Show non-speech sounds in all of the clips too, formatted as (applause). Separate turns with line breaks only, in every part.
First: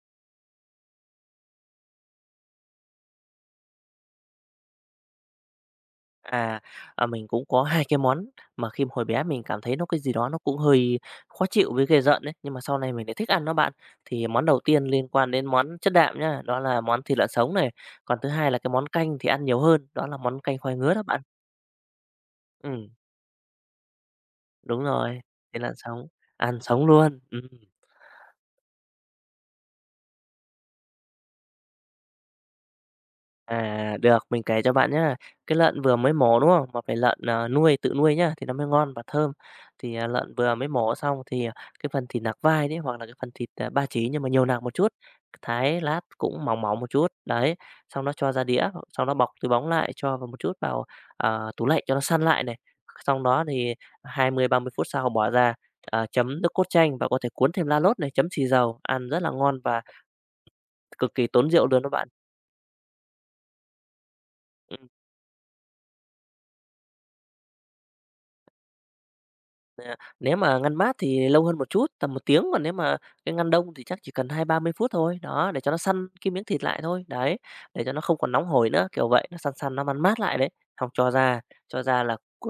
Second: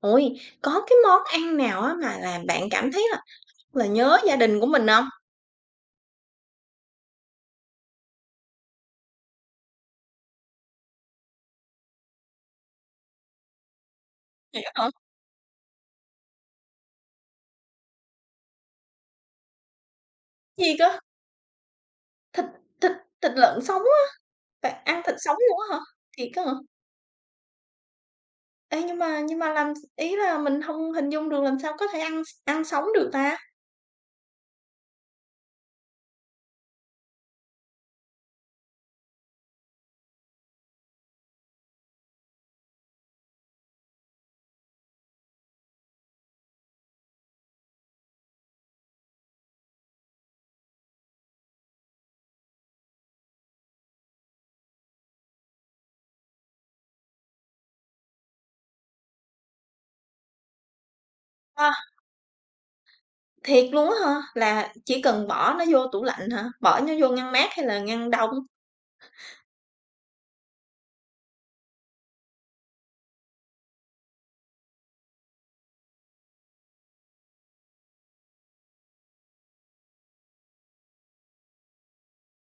Ôi, có cái món ăn nào á mà làm bạn cảm thấy là nhớ gia đình của mình hông?
À, à, mình cũng có 2 cái món mà khi hồi bé mình cảm thấy nó cái gì đó nó cũng hơi khó chịu với ghê rợn đấy nhưng mà sau này mình lại thích ăn nó bạn. Thì món đầu
Vậy á
tiên
hả?
liên quan đến món chất đạm nhá, đó là món thịt lợn sống này, còn thứ hai là cái món canh thì ăn nhiều hơn, đó là món canh
Gì
khoai ngứa
cơ?
đó bạn.
Thịt
Ừm,
thịt thịt lợn sống á,
đúng
bạn ăn thịt
rồi,
sống luôn
thịt lợn
á hả?
sống,
Thiệt á hả?
ăn sống luôn.
Ê, nhưng mà làm s ý là mình hông hình dung được làm sao có thể ăn sống được ta?
À, được, mình kể cho bạn nhé. Cái lợn vừa mới mổ, đúng không? Mà phải lợn, ờ, nuôi tự nuôi nhá, thì nó mới ngon và thơm. Thì, lợn vừa mới mổ xong thì, cái phần thịt nạc vai đấy, hoặc là cái phần thịt, ba chỉ nhưng mà nhiều nạc một chút, thái lát cũng mỏng mỏng một chút, đấy, xong nó cho ra đĩa, xong nó bọc túi bóng lại, cho vào một chút vào, tủ lạnh cho nó săn lại này. Xong đó thì 20-30 phút sau bỏ ra, chấm nước cốt chanh và có thể cuốn thêm lá lốt này, chấm xì dầu, ăn rất là ngon và cực kỳ tốn rượu
Ờ.
luôn đó bạn.
Thiệt luôn á hả? Là
Ừ.
chỉ cần bỏ nó vô tủ lạnh hả? Bỏ nó vô ngăn mát hay là ngăn đông?
Nè, nếu mà ngăn mát thì lâu hơn một chút, tầm một tiếng, còn nếu mà cái ngăn đông thì chắc chỉ cần 20-30 phút thôi, đó, để cho nó săn cái miếng thịt lại thôi, đấy, để cho nó không còn nóng hổi nữa, kiểu vậy, nó săn săn, nó man mát lại đấy. Xong cho ra là c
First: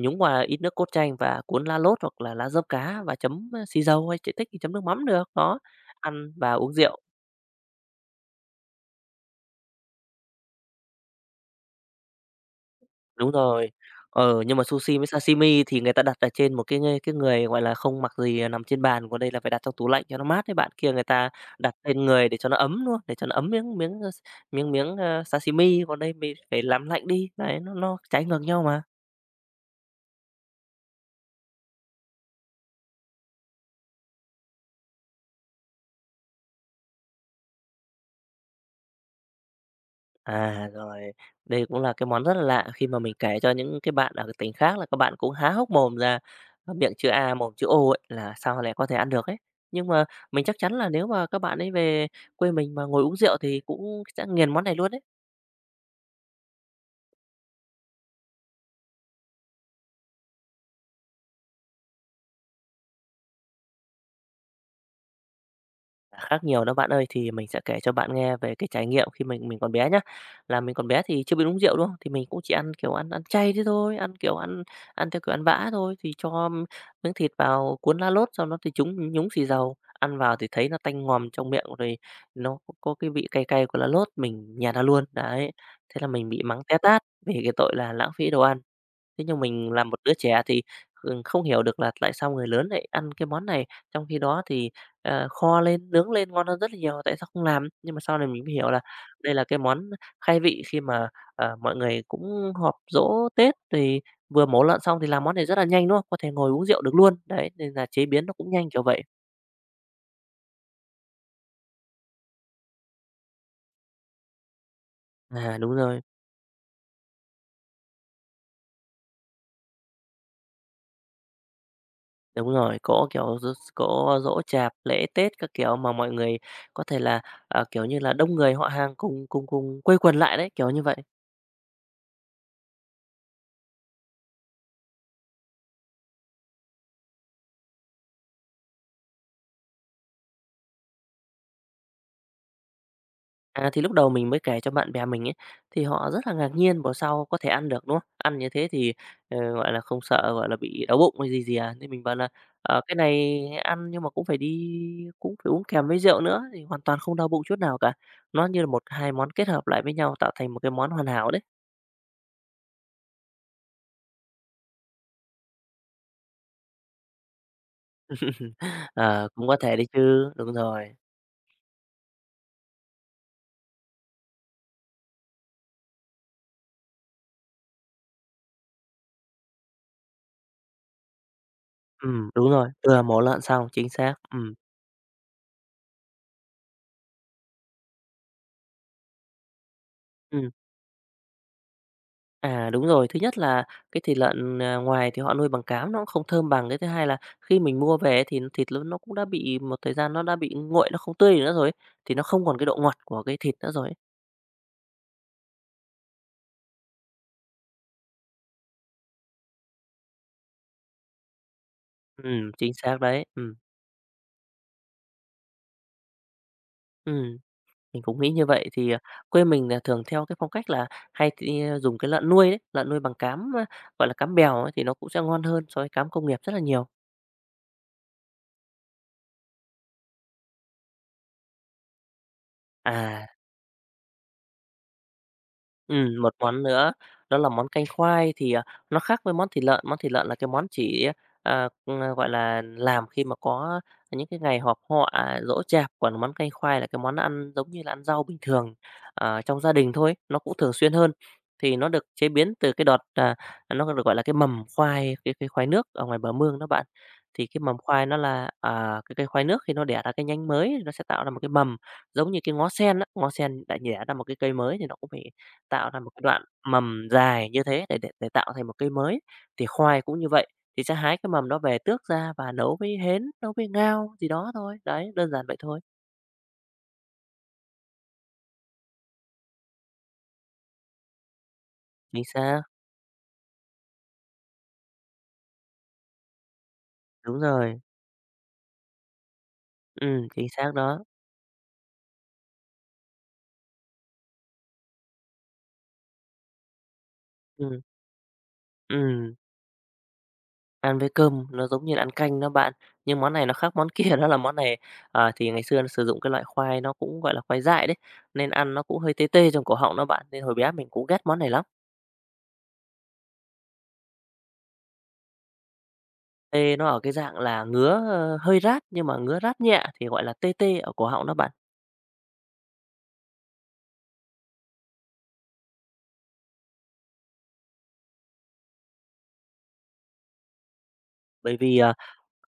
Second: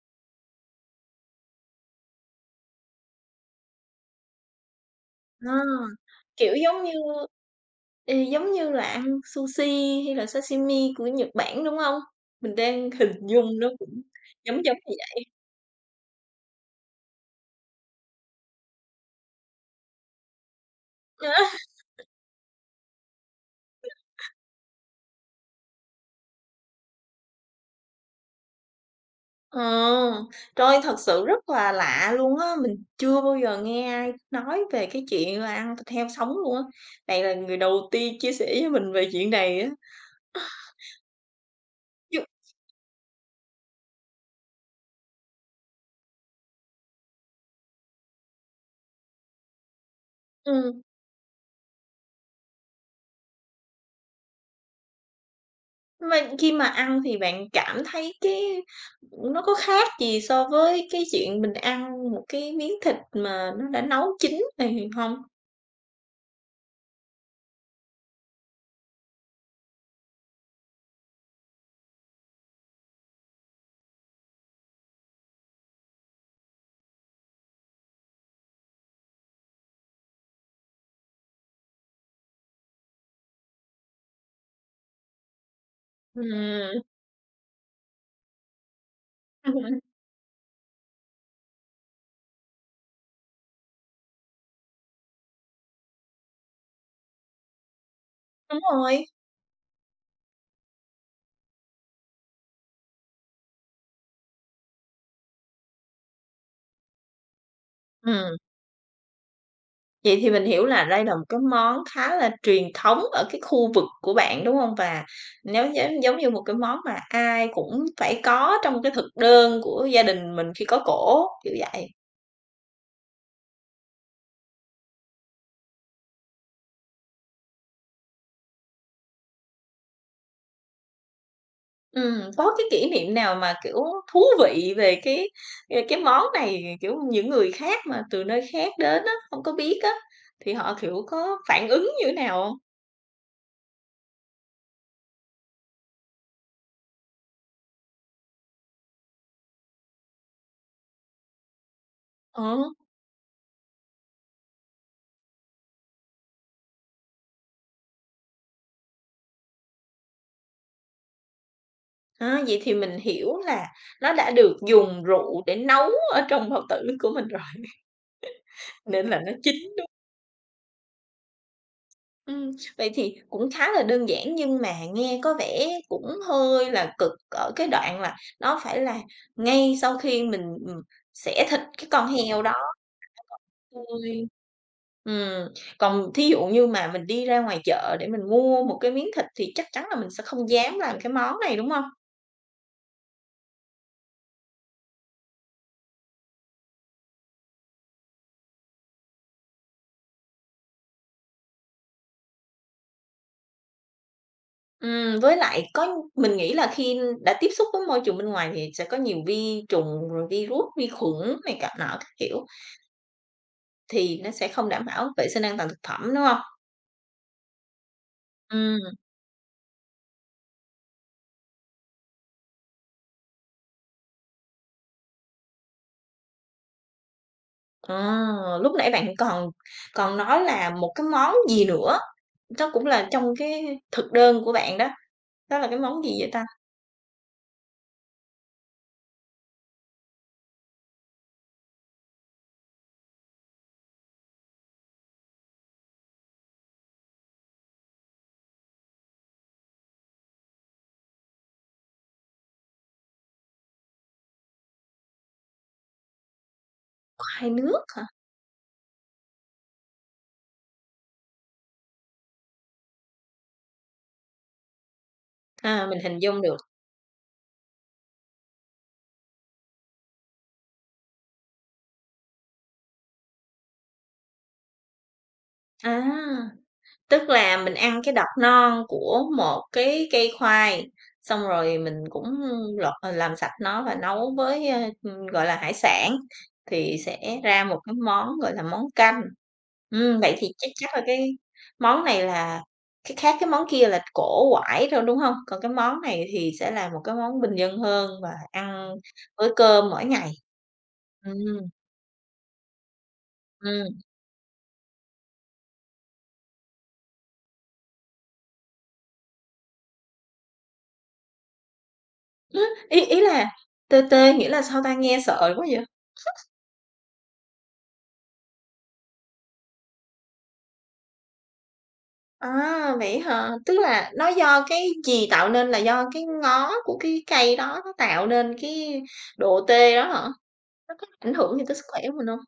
nhúng qua ít nước cốt chanh và cuốn lá lốt hoặc là lá dớp cá và chấm, xì dầu hay chảy tích thì chấm nước mắm được,
Ờ,
đó, ăn và
kiểu,
uống
giống như
rượu.
ừ, giống như là ăn sushi hay là sashimi của Nhật Bản, đúng hông? Mình đang (laughs) hình
Đúng
dung nó
rồi.
cũng
Ờ, nhưng
giống
mà
giống như
sushi với
vậy
sashimi thì người ta đặt ở trên một cái người, gọi là, không mặc gì, nằm trên bàn, còn đây là phải đặt trong tủ lạnh cho nó mát đấy bạn. Kia người ta
á.
đặt lên người để cho nó ấm luôn. Để cho nó ấm miếng miếng, ơ, s miếng miếng, ơ, sashimi, còn đây mình phải làm lạnh đi, đấy, nó trái ngược nhau mà.
Ờ, trời ơi, thật sự rất là lạ luôn á, mình chưa bao giờ nghe ai nói về cái chuyện là ăn thịt heo sống luôn á. Bạn là người đầu tiên chia sẻ với mình về chuyện này á,
À, rồi, đây cũng là cái
chứ
món rất là lạ khi mà mình kể cho những cái bạn ở cái tỉnh khác là các bạn cũng há hốc mồm ra, miệng chữ A, mồm chữ O ấy, là sao lại có thể ăn được ấy. Nhưng mà mình chắc chắn
ừm.
là nếu mà các bạn ấy về quê mình mà ngồi uống rượu thì cũng sẽ nghiền món này luôn đấy.
Mà khi mà ăn thì bạn cảm thấy cái nó có khác gì so với cái chuyện mình ăn một cái miếng thịt mà nó đã nấu chín thì hông?
À, khác nhiều đó bạn ơi, thì mình sẽ kể cho bạn nghe về cái trải nghiệm khi mình còn bé nhá. Là mình còn bé thì chưa biết uống rượu, đúng không? Thì mình cũng chỉ ăn, kiểu, ăn ăn chay thế thôi, ăn, kiểu, ăn ăn theo kiểu ăn vã thôi, thì cho miếng thịt vào cuốn lá lốt, sau đó thì chúng nhúng xì dầu, ăn vào thì thấy nó tanh ngòm trong miệng, rồi nó có cái vị cay cay của lá lốt, mình nhạt ra luôn, đấy. Thế là mình bị mắng
Ừm,
té tát vì cái tội là lãng phí đồ ăn. Thế nhưng mình là một
(laughs) (unintelligible)
đứa trẻ thì, ừ, không hiểu được là tại sao người lớn lại ăn cái món này, trong khi đó thì, kho lên, nướng lên ngon hơn rất là nhiều, tại sao không làm? Nhưng mà sau này mình mới
đúng
hiểu là
rồi.
đây là cái món khai vị khi mà, mọi người cũng họp dỗ Tết, thì vừa mổ lợn xong thì làm món này rất là nhanh, đúng không? Có thể ngồi uống rượu được luôn, đấy, nên là chế biến nó
Ừm,
cũng nhanh, kiểu vậy.
vậy thì mình hiểu là đây là một cái món khá là truyền thống ở cái khu vực của bạn, đúng hông? Và
À,
nếu giống giống như một cái món mà ai cũng phải có trong cái thực đơn của gia đình mình khi có cỗ, kiểu vậy.
đúng rồi, có, kiểu, giỗ có giỗ chạp, lễ Tết các kiểu mà mọi người có thể là, kiểu như là, đông người họ hàng cùng cùng cùng quây quần lại đấy, kiểu như vậy.
Có cái kỷ niệm nào mà, kiểu, thú vị về cái, ờ, cái món này, kiểu, những người khác mà từ nơi khác đến á, hông có biết á, thì họ, kiểu, có phản ứng như thế nào hông?
À, thì lúc đầu mình mới kể cho bạn bè mình ấy, thì họ rất là ngạc nhiên, bảo sao có thể ăn được, đúng không? Ăn như thế thì, gọi là, không sợ, gọi là, bị đau bụng hay gì gì à? Thế mình bảo là
Ờ,
"Ờ, cái này ăn nhưng mà cũng phải uống kèm với rượu nữa thì hoàn toàn không đau bụng chút nào cả. Nó như là một hai món kết hợp lại với nhau tạo thành một cái món hoàn hảo đấy."
à, vậy thì mình hiểu là nó đã được dùng rượu để nấu ở trong bao tử của mình rồi, (laughs)
(laughs)
nên là
Ờ,
nó
cũng
chín.
có thể đấy chứ, đúng rồi.
Ừm, vậy thì cũng khá là đơn giản nhưng mà nghe có vẻ cũng hơi là cực ở cái đoạn là nó phải là ngay sau khi mình, ừm, xẻ thịt cái con heo
Đúng
đó.
rồi, vừa mổ lợn xong, chính xác,
Tươi.
ừm.
Ừm, còn thí dụ như mà mình đi ra ngoài chợ để mình mua một cái miếng thịt thì chắc chắn là mình sẽ không
Ừm.
dám làm cái món này, đúng hông?
À, đúng rồi. Thứ nhất là cái thịt lợn, ngoài thì họ nuôi bằng cám nó cũng không thơm bằng. Cái thứ hai là khi mình mua về thì thịt ló nó cũng đã bị một thời gian nó đã bị nguội, nó không tươi nữa rồi ấy, thì nó không còn cái độ ngọt của cái thịt nữa rồi ấy.
Với lại có mình nghĩ là khi đã tiếp xúc với môi trường bên ngoài thì sẽ có nhiều vi trùng, rồi virus, vi khuẩn này cả nọ các kiểu,
Chính xác đấy. Ừm,
thì nó sẽ không đảm bảo vệ sinh an toàn thực phẩm, đúng hông?
ừm, mình cũng nghĩ như vậy. Thì,
Ừm,
quê mình nà thường theo cái phong cách là hay thì, dùng cái lợn nuôi đấy, lợn nuôi bằng cám, gọi là, cám bèo ấy thì nó cũng sẽ ngon hơn so với cám công nghiệp rất là nhiều.
ờ, lúc nãy bạn còn còn nói là một cái món gì nữa, nó cũng là
À.
trong cái thực đơn của bạn đó, đó là cái món gì vậy
Một
ta?
món nữa đó là món canh khoai thì, nó khác với món thịt lợn là cái món chỉ, gọi là, làm khi mà có những cái ngày họp họ, giỗ chạp, còn món canh khoai là cái món ăn giống như là ăn rau bình thường, ờ, trong gia đình thôi, nó cũng thường xuyên hơn. Thì nó được chế biến từ cái đọt, nó được gọi là cái mầm khoai, cái khoai nước ở ngoài bờ mương đó bạn. Thì
Khoai
cái mầm
nước hả?
khoai nó là, cái cây khoai nước khi nó đẻ ra cái nhánh mới nó sẽ tạo ra một cái mầm, giống như cái ngó sen á, ngó sen đã đẻ ra một cái cây mới thì nó cũng phải
À,
tạo
mình
ra một
hình
cái
dung
đoạn
được.
mầm dài như thế để tạo thành một cây mới. Thì khoai cũng như vậy, thì sẽ hái cái mầm đó về tước ra và nấu với hến, nấu với ngao gì đó thôi. Đấy, đơn giản vậy thôi.
À, tức là mình ăn cái đọt non của một cái cây khoai, xong rồi mình
Chính
cũng
xác,
lột ờ, làm sạch nó và nấu với, ơ, gọi là, hải sản, thì sẽ
đúng
ra một
rồi.
cái món, gọi là, món canh. Vậy
Chính
thì chắc
xác
chắc là
đó.
cái món này là cái khác cái món kia là cổ quải thôi, đúng không? Còn cái món này thì sẽ là một cái món bình dân
Ừm,
hơn và ăn
ừm,
với cơm mỗi ngày.
ăn với
Ừ.
cơm nó giống như là ăn canh đó bạn, nhưng món này nó khác món
Ừ.
kia (laughs) đó là món này, thì ngày xưa nó sử dụng cái loại khoai nó cũng, gọi là, khoai dại đấy, nên ăn nó cũng hơi tê tê trong cổ họng đó bạn, nên hồi bé mình cũng ghét món này lắm.
(laughs) ý ý là tê tê nghĩa là sao ta? Nghe sợ quá vậy?
Tê nó ở cái dạng là ngứa, hơi rát nhưng mà ngứa rát nhẹ thì gọi là tê tê ở cổ họng đó bạn.
À, vậy hả? Tức là nó do cái gì tạo nên, là do cái ngó của cái cây đó nó tạo nên cái độ tê đó hả? Nó có ảnh
Bởi
hưởng gì tới
vì,
sức khỏe của mình không?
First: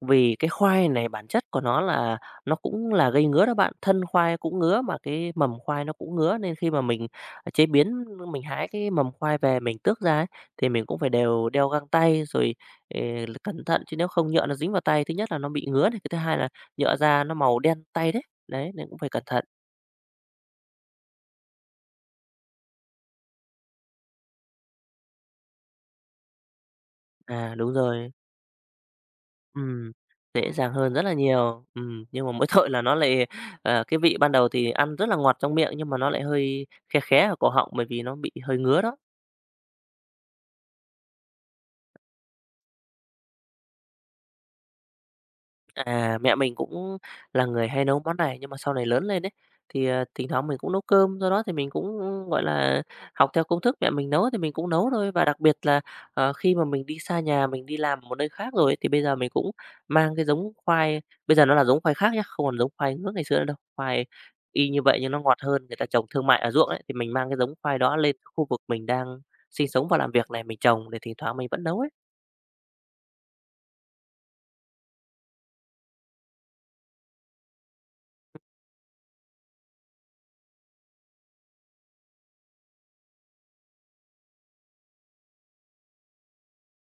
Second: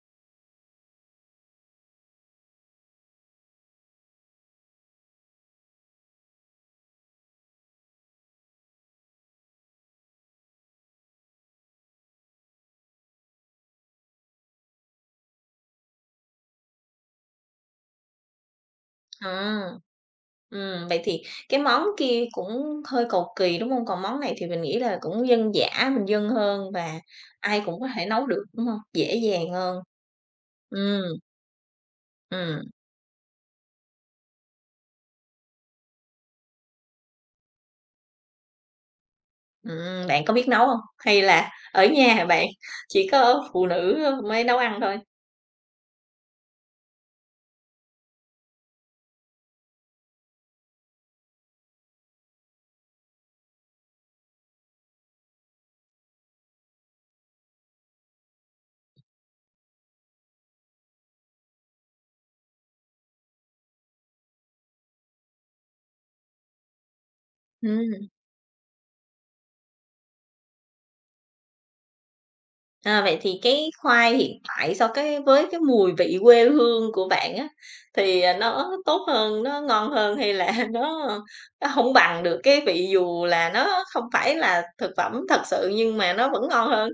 vì cái khoai này bản chất của nó là nó cũng là gây ngứa đó bạn, thân khoai cũng ngứa mà cái mầm khoai nó cũng ngứa, nên khi mà mình, chế biến, mình hái cái mầm khoai về mình tước ra ấy, thì mình cũng phải đều đeo găng tay rồi, ờ, cẩn thận chứ nếu không nhỡ nó dính vào tay, thứ nhất là nó bị ngứa này, cái thứ hai là nhỡ ra nó màu đen tay đấy. Đấy, nên cũng phải cẩn thận.
À. Vậy thì cái món kia cũng hơi cầu kỳ, đúng không? Còn món này thì mình nghĩ là cũng dân dã, bình dân hơn và
À,
ai
đúng
cũng có thể
rồi.
nấu được, đúng không? Dễ dàng hơn.
Ừm, dễ dàng hơn
Ừ,
rất là nhiều. Nhưng mà mỗi
ừ.
(laughs) tội là nó lại, cái vị ban đầu thì ăn rất là ngọt trong miệng nhưng mà nó lại hơi khé khé ở cổ họng bởi vì nó bị hơi ngứa đó.
Bạn có biết nấu hông? Hay là ở nhà hả bạn? Chỉ có phụ nữ mới nấu ăn thôi?
À, mẹ mình cũng là người hay nấu món này nhưng mà sau này lớn lên ấy thì, thỉnh thoảng mình cũng nấu cơm, do đó thì mình cũng, gọi là, học theo công thức mẹ mình nấu thì mình cũng nấu thôi. Và đặc biệt là, khi mà mình đi xa nhà, mình đi làm một nơi khác rồi ấy, thì bây giờ mình cũng mang cái giống khoai bây giờ nó là giống khoai khác nhá, không còn giống khoai nước ngày xưa nữa đâu. Khoai y như vậy nhưng nó ngọt hơn, người ta trồng thương mại ở ruộng ấy, thì mình mang cái giống khoai đó
Ừm,
lên khu vực mình đang sinh sống và làm việc này, mình trồng để thỉnh thoảng mình vẫn nấu ấy.
à, vậy thì cái khoai hiện tại so cái với cái mùi vị quê hương của bạn á, thì, à, nó tốt hơn, nó ngon hơn hay là (laughs) nó hông bằng được cái vị dù là nó không phải là thực phẩm thật sự nhưng mà nó vẫn ngon hơn?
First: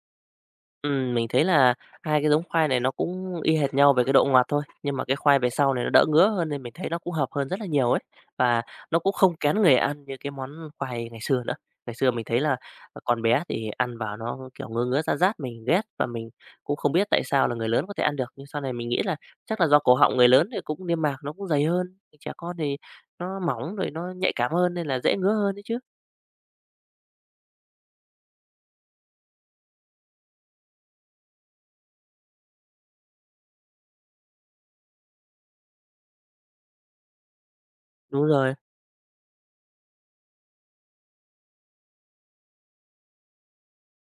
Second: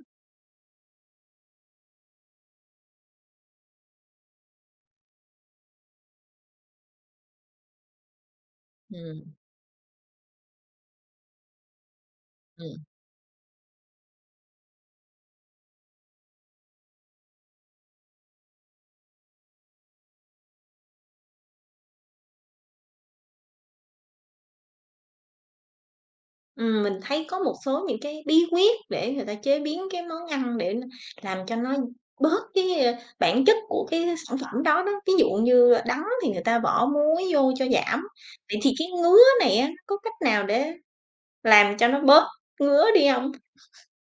Mình thấy là hai cái giống khoai này nó cũng y hệt nhau về cái độ ngọt thôi, nhưng mà cái khoai về sau này nó đỡ ngứa hơn nên mình thấy nó cũng hợp hơn rất là nhiều ấy. Và nó cũng
Ừm,
không kén người ăn như cái món khoai ngày xưa nữa. Ngày xưa mình thấy là
ừm.
còn bé thì ăn vào nó, kiểu, ngứa ngứa, rát rát, mình ghét và mình cũng không biết tại sao là người lớn có thể ăn được. Nhưng sau này mình nghĩ là chắc là do cổ họng người lớn thì cũng niêm mạc nó cũng dày hơn, trẻ con thì nó mỏng rồi nó nhạy cảm hơn nên là dễ ngứa hơn đấy chứ.
Mình thấy có một số những cái bí quyết để người ta chế biến cái món ăn làm cho nó bớt cái, ơ, bản chất của cái sản phẩm đó đó. Ví dụ như đắng thì người ta bỏ muối vô cho giảm,
Đúng rồi.
vậy thì cái ngứa này á, có cách nào để làm cho nó bớt ngứa đi không?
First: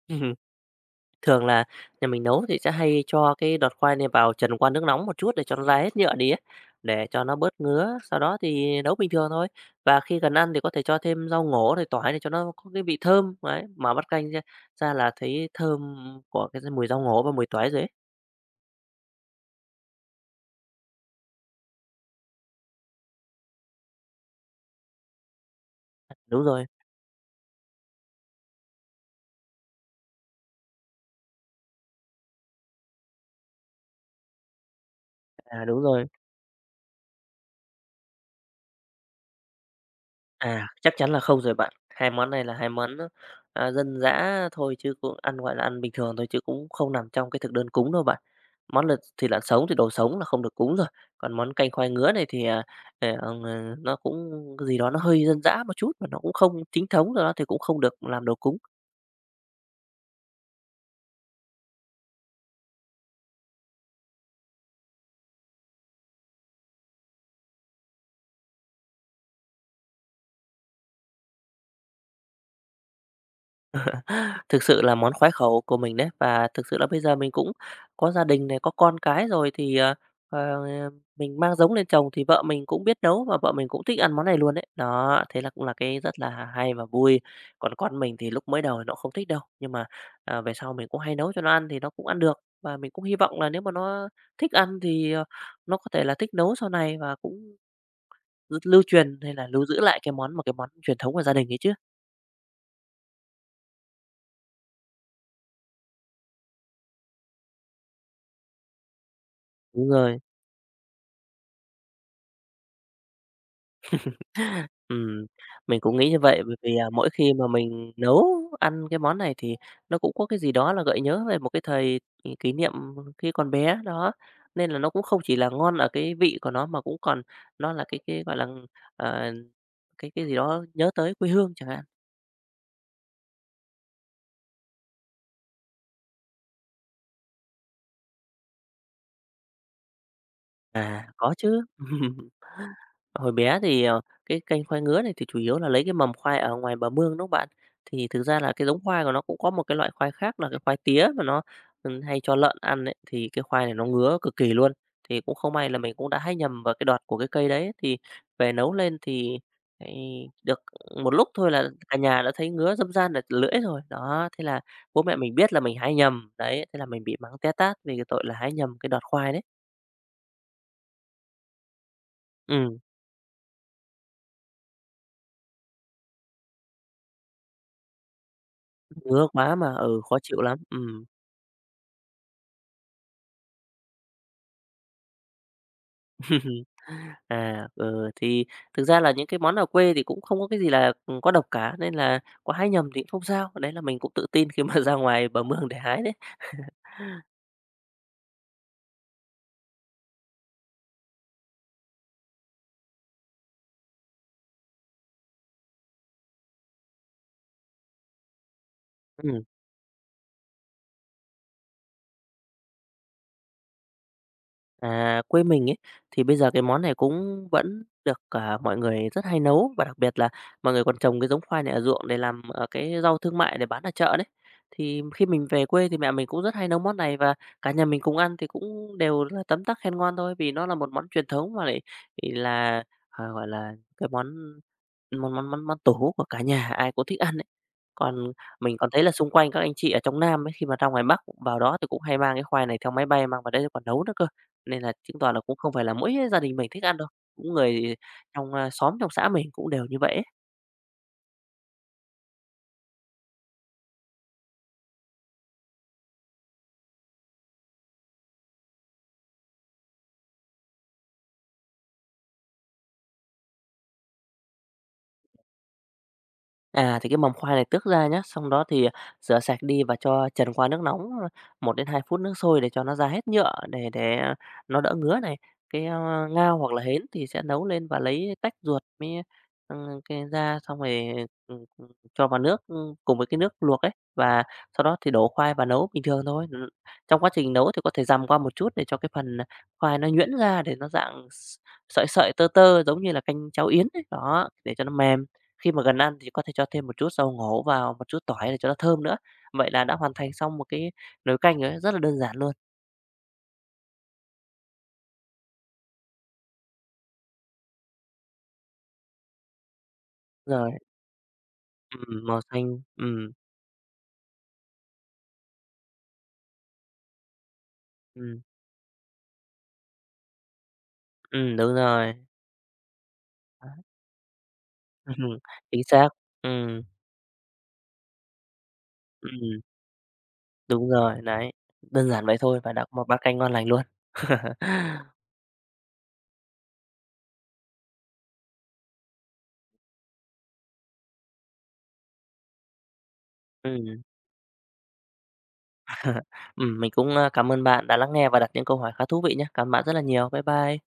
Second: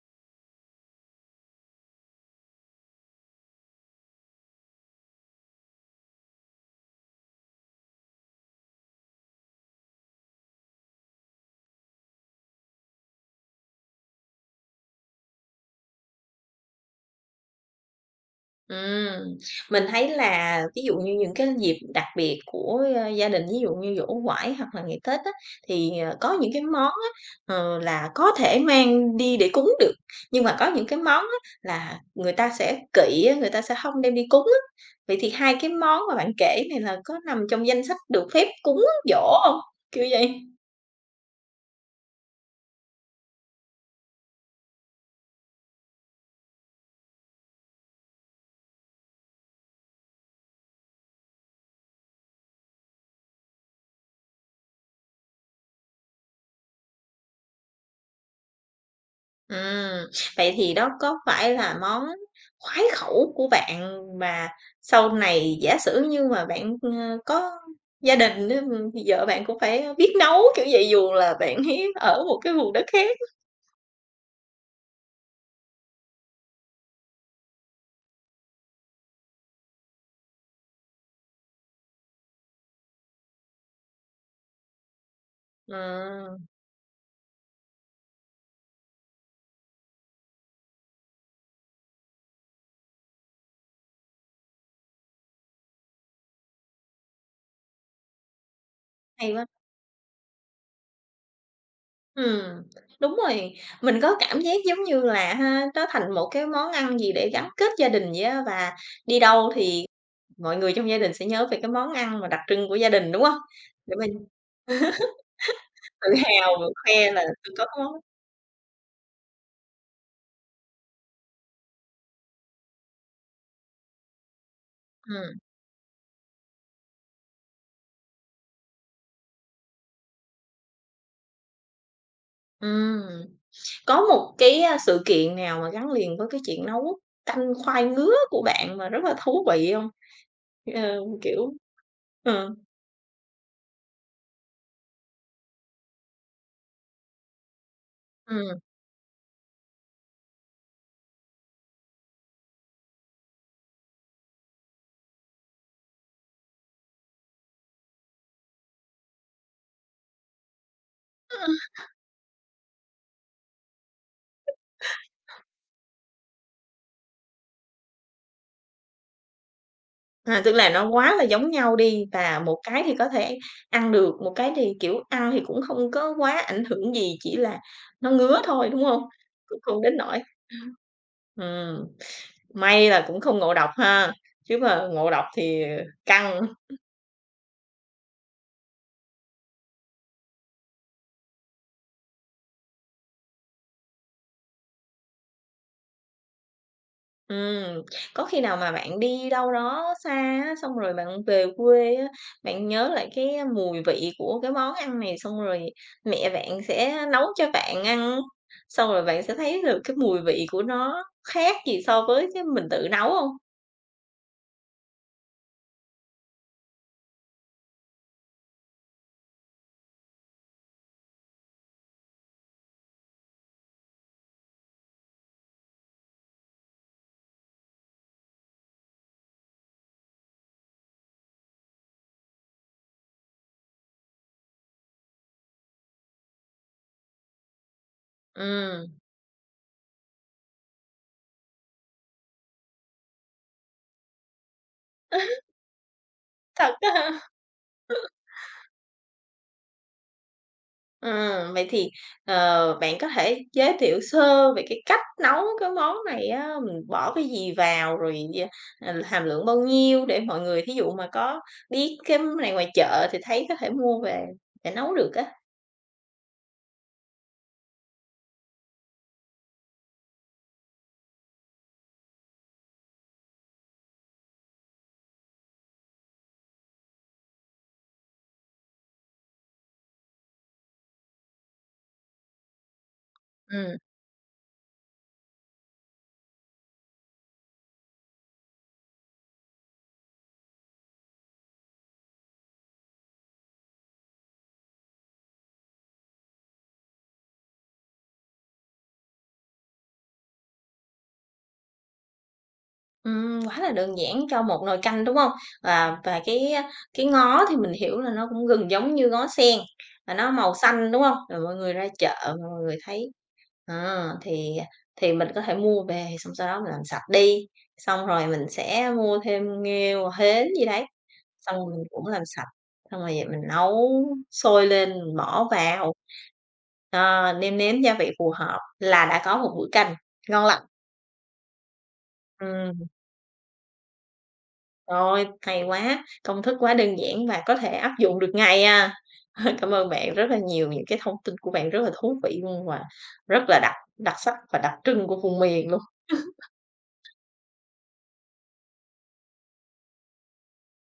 (laughs) Thường là nhà mình nấu thì sẽ hay cho cái đọt khoai này vào trần qua nước nóng một chút để cho nó ra hết nhựa đi ấy, để cho nó bớt ngứa, sau đó thì nấu bình thường thôi. Và khi cần ăn thì có thể cho thêm rau ngổ rồi tỏi để cho nó có cái vị thơm, đấy, mà bắt canh ra ra là thấy thơm của cái mùi rau ngổ và mùi tỏi rồi ấy.
Ừm, mình thấy là ví dụ như những cái dịp đặc biệt của, ơ, gia đình, ví dụ như giỗ ngoại hoặc là ngày Tết á, thì, ờ, có
Đúng
những cái
rồi,
món á, ờ, là có thể mang đi để cúng được, nhưng mà có những cái món á là người ta sẽ kỵ á, người ta sẽ không đem đi cúng á. Vậy thì hai cái
đúng
món
rồi.
mà bạn kể này là có nằm trong danh sách được phép cúng giỗ không? Kiểu vậy.
À, chắc chắn là không rồi bạn. Hai món này là hai món, à, dân dã thôi chứ cũng ăn, gọi là, ăn bình thường thôi chứ cũng không nằm trong cái thực đơn cúng đâu bạn. Món lợn thịt lợn sống thì đồ sống là không được cúng rồi, còn món canh khoai ngứa này thì, à, ờ, nó cũng cái gì đó nó hơi dân dã một chút và nó cũng không chính thống, do đó thì cũng không được làm đồ cúng.
Ừm, vậy thì đó có phải là món khoái khẩu của bạn mà sau này giả sử như mà bạn, ơ, có gia đình á, thì vợ bạn cũng phải biết nấu, kiểu vậy, dù là bạn ấy ở một cái vùng đất khác?
Thực sự là món khoái khẩu của mình đấy, và thực sự là bây giờ mình cũng có gia đình này, có con cái rồi thì, ờ, mình mang giống lên trồng thì vợ mình cũng biết nấu và vợ mình cũng thích ăn món này luôn đấy. Đó, thế là cũng là cái rất là
Ừm,
hay và vui. Còn con mình thì lúc mới đầu thì nó không thích đâu, nhưng mà, à, về sau mình cũng hay nấu cho nó ăn thì nó cũng ăn được, và mình cũng hy vọng là nếu mà nó thích ăn thì, ờ, nó có thể là thích nấu sau này và cũng lưu truyền
hay
hay
quá.
là lưu giữ lại cái món một cái món truyền thống của gia đình ấy chứ.
Ừm, đúng rồi, mình có cảm giác giống như là ha, nó thành một cái món ăn gì để gắn kết gia đình vậy á, và đi đâu thì
Đúng rồi.
mọi người trong gia đình sẽ nhớ về cái món ăn mà đặc trưng của gia đình, đúng không? Để mình
Ừm, mình cũng
tự
nghĩ như vậy,
hào
bởi
và
vì, à, mỗi
khoe là
khi mà
"Tôi có cái
mình
món"
nấu ăn cái món này thì nó cũng có cái gì đó là gợi nhớ về một cái thời kỷ niệm khi còn bé, đó. Nên là nó cũng không chỉ
ừm.
là ngon ở cái vị của nó mà cũng còn nó là cái, gọi là, ờ, cái gì đó nhớ tới quê hương chẳng hạn.
Ừm. Có một cái, a, sự kiện nào mà gắn liền với cái chuyện nấu canh khoai ngứa của bạn mà rất là thú vị không? Ờ,
À, có
kiểu
chứ. (laughs)
ờ,
Hồi bé thì, ờ, cái canh khoai ngứa này thì chủ yếu là lấy cái mầm khoai ở ngoài bờ mương, đúng không bạn? Thì thực ra là
ừm.
cái giống khoai của nó cũng có một cái loại khoai khác là cái khoai tía mà nó, hay cho lợn ăn ấy, thì cái khoai này nó ngứa cực kỳ luôn. Thì cũng không may là mình cũng đã hay nhầm vào cái đọt của cái cây đấy, thì về nấu lên thì được một lúc thôi là cả nhà đã thấy ngứa dâm gian ở lưỡi rồi. Đó, thế là bố mẹ mình biết là mình hái nhầm, đấy, thế là mình bị mắng té tát vì cái tội là hái nhầm cái đọt khoai đấy.
À, tức là nó quá là giống nhau đi và một
Ừm,
cái thì có thể ăn được, một cái thì, kiểu, ăn thì cũng không có quá ảnh hưởng gì, chỉ là nó ngứa thôi, đúng không?
ngứa quá
Cũng
mà,
không đến
ừ,
nỗi
khó chịu lắm.
ừm, may là cũng không ngộ độc ha, chứ mà ngộ độc thì căng.
(laughs) À, ừ, thì thực ra là những cái món ở quê thì cũng không có cái gì là, có độc cả, nên là có hái nhầm thì cũng không sao, đấy là mình cũng tự tin khi mà (laughs) ra ngoài bờ mương để hái
Ừm, có khi nào mà bạn đi đâu đó xa á, xong rồi bạn về quê á, bạn nhớ lại cái mùi vị của cái món ăn này, xong rồi mẹ bạn sẽ nấu cho bạn ăn? Xong rồi bạn sẽ
đấy.
thấy được cái mùi vị của nó khác gì so với cái mình tự nấu không?
À, quê mình ấy, thì bây giờ cái món này cũng vẫn được, à, mọi người rất hay nấu và đặc biệt là mọi người còn trồng cái giống khoai này ở ruộng để làm, ờ, cái rau thương mại để bán ở chợ đấy. Thì khi mình về quê thì mẹ mình cũng rất hay nấu món này và cả nhà mình cùng ăn thì cũng đều là tấm tắc khen ngon thôi, vì nó là một món truyền thống mà lại thì là, ờ, gọi là, cái món món món món món tổ của cả nhà, ai cũng thích ăn đấy. Còn mình
Ừm,
còn thấy là xung quanh các anh chị ở trong Nam ấy, khi mà ra ngoài Bắc vào đó thì cũng hay mang cái khoai này theo máy bay mang vào đấy còn nấu nữa cơ. Nên là chứng tỏ là
(laughs)
cũng không phải là mỗi gia đình mình
thật
thích ăn đâu,
á ha.
cũng người trong, a, xóm trong xã mình cũng đều như vậy ấy.
Vậy thì, ờ, bạn có thể giới thiệu sơ về cái cách nấu cái món này á, mình bỏ cái gì vào, rồi ờ, hàm lượng bao nhiêu để mọi người thí dụ mà có biết cái này ngoài chợ thì thấy có thể mua về để nấu được á?
À, thì cái mầm khoai này tước ra nhé, xong đó thì rửa sạch đi và cho chần qua nước nóng ờ, một đến hai phút nước sôi để cho nó ra hết nhựa, để ờ, nó đỡ ngứa này. Cái, a, ngao hoặc là hến thì sẽ nấu lên và lấy tách ruột mới, cái ra xong rồi, ừm, ừm, cho vào nước, ưm, cùng với cái nước
Ừm.
luộc ấy, và sau đó thì đổ khoai và nấu bình thường thôi. Trong quá trình nấu thì có thể dằm qua một chút để cho cái phần khoai nó nhuyễn ra để nó dạng sợi sợi, tơ tơ giống như là canh cháo yến ấy, đó, để cho nó mềm. Khi mà gần ăn thì có thể cho thêm một chút dầu ngổ vào, một chút tỏi để cho nó thơm nữa. Vậy là đã hoàn thành xong một cái nồi canh rồi đấy, rất là đơn giản luôn.
Quá là đơn giản cho một nồi canh, đúng không? Và cái, ờ, cái ngó thì mình hiểu là nó cũng gần giống như ngó sen, là nó màu
Rồi,
xanh, đúng không? Rồi mọi người ra chợ
màu
mọi người
xanh,
thấy Ờ, thì mình có thể mua về, xong sau đó mình làm sạch đi, xong rồi
ừm,
mình sẽ mua thêm nghêu, hến gì đấy, xong rồi
đúng
mình cũng
rồi.
làm sạch, xong rồi vậy mình
Đấy,
nấu sôi lên,
ừm,
mình
(laughs)
bỏ
chính
vào,
xác, ừm,
ờ, nêm nếm gia vị phù hợp là đã có một
ừm,
bữa canh ngon lành.
đúng rồi, đấy, đơn giản vậy thôi và đã
Ừm,
có một bát canh ngon lành luôn. (laughs)
rồi, hay quá, công thức quá đơn giản và có thể áp dụng được ngay à. (laughs) Cảm ơn bạn rất là nhiều, những cái thông tin của bạn rất là thú vị luôn và rất là đặc
Ừm,
đặc sắc và đặc trưng của vùng miền luôn.
mình cũng, a, cảm ơn bạn đã lắng nghe và đặt những câu hỏi khá thú vị nhé. Cảm ơn bạn rất là nhiều. Bye bye.